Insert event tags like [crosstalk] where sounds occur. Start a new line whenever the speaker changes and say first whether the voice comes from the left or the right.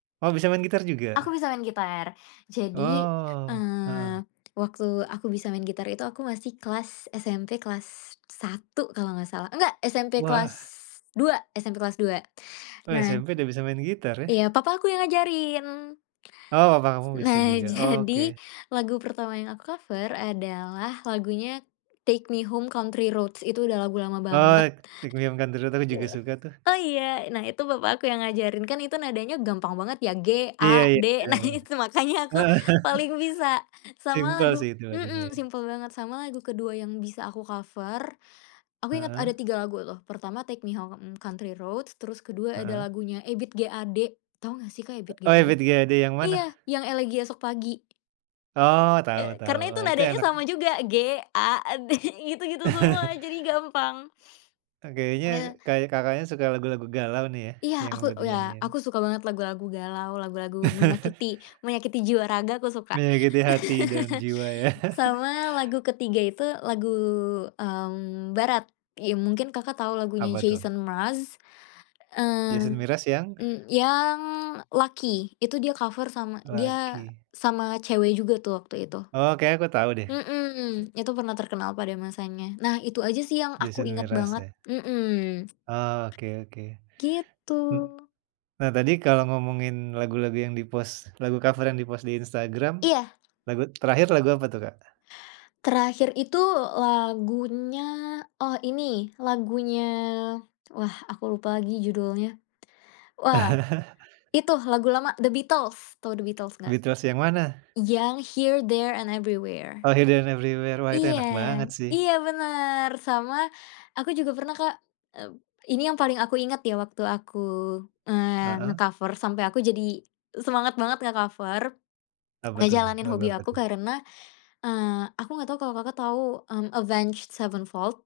right: Oh, bisa main gitar
left: Aku
right: juga?
left: bisa main gitar. Jadi,
right: Oh,
left: eee,
right: heeh.
left: waktu aku bisa main gitar itu aku masih kelas SMP kelas 1 kalau enggak salah. Enggak, SMP
right: Wah.
left: kelas dua SMP kelas 2.
right: Oh,
left: Nah
right: SMP udah bisa main gitar, ya?
left: Iya, papa aku yang ngajarin.
right: Oh, papa kamu bisa
left: Nah,
right: juga,
left: jadi
right: oke.
left: lagu pertama yang aku cover adalah lagunya Take Me Home, Country Roads. Itu udah lagu lama banget.
right: Oh, Take Me Home, Country Roads aku juga
left: Iya.
right: suka, tuh.
left: Oh, iya. Nah, itu papa aku yang ngajarin. Kan itu nadanya gampang banget, ya,
right: Iya iya,
left: G-A-D, nah,
right: keren.
left: itu makanya aku
right: Heeh.
left: paling bisa. Sama
right: Simpel,
left: lagu,
right: sih, itu lagunya
left: hmm,
right: ya.
left: simpel banget, sama lagu kedua yang bisa aku cover Aku inget ada
right: Heeh.
left: tiga lagu, loh. Pertama, Take Me Home, Country Roads, terus kedua ada
right: Heeh.
left: lagunya Ebiet G. Ade, tahu enggak, sih, Kak Ebiet G.
right: Oh,
left: Ade?
right: Ebiet G. Ade yang mana?
left: Iya, yang Elegi Esok Pagi.
right: Oh, tahu
left: E
right: tahu.
left: karena itu
right: Oh, itu
left: nadanya
right: enak.
left: sama juga, G-A-D. Gitu-gitu semua, jadi gampang.
right: E kayaknya
left: Eh.
right: Ka Kakaknya suka lagu-lagu galau, nih, ya,
left: Iya,
right: yang
left: aku,
right: buat
left: ya,
right: dinyanyiin?
left: aku suka banget lagu-lagu galau, lagu-lagu menyakiti, menyakiti jiwa raga, aku suka.
right: Menyakiti hati dan jiwa, ya.
left: [chuckles] Sama lagu ketiga itu lagu, mmm, barat. Ya, mungkin Kakak tahu lagunya
right: Apa, tuh?
left: Jason Mraz,
right: Jason
left: mmm,
right: Mraz, yang?
left: e yang Lucky. Itu dia cover sama dia
right: "Lucky".
left: sama cewek juga, tuh, waktu itu.
right: Oh kayanya, aku tahu, deh.
left: Hmm, itu pernah terkenal pada masanya. Nah, itu aja, sih, yang aku
right: Jason
left: inget
right: Mraz,
left: banget,
right: ya.
left: hmm.
right: Oke oke.
left: Gitu.
right: Hmm. Nah, tadi kalau ngomongin lagu-lagu yang di-post, lagu cover yang di-post di Instagram,
left: Iya.
right: lagu terakhir lagu apa, tuh, Kak?
left: Terakhir itu lagunya, oh ini, lagunya, wah, aku lupa lagi judulnya. Wah, itu
right: [chuckles]
left: lagu lama, The Beatles, tahu The Beatles enggak?
right: Beatles yang mana?
left: Yang Here There and Everywhere.
right: Oh, Here ,There dan Everywhere. Wah, itu
left: Iya,
right: enak banget, sih.
left: iya, benar. Sama aku juga pernah, Kak, mmm. Ini yang paling aku ingat, ya, waktu aku, eee,
right: Heeh.
left: nge-cover, sampai aku jadi semangat banget nge-cover,
right: Apa, tuh?
left: ngejalanin
right: Lagu
left: hobi
right: apa,
left: aku,
right: tuh?
left: karena, eee, aku enggak tahu kalau Kakak tahu, mmm, Avenged Sevenfold?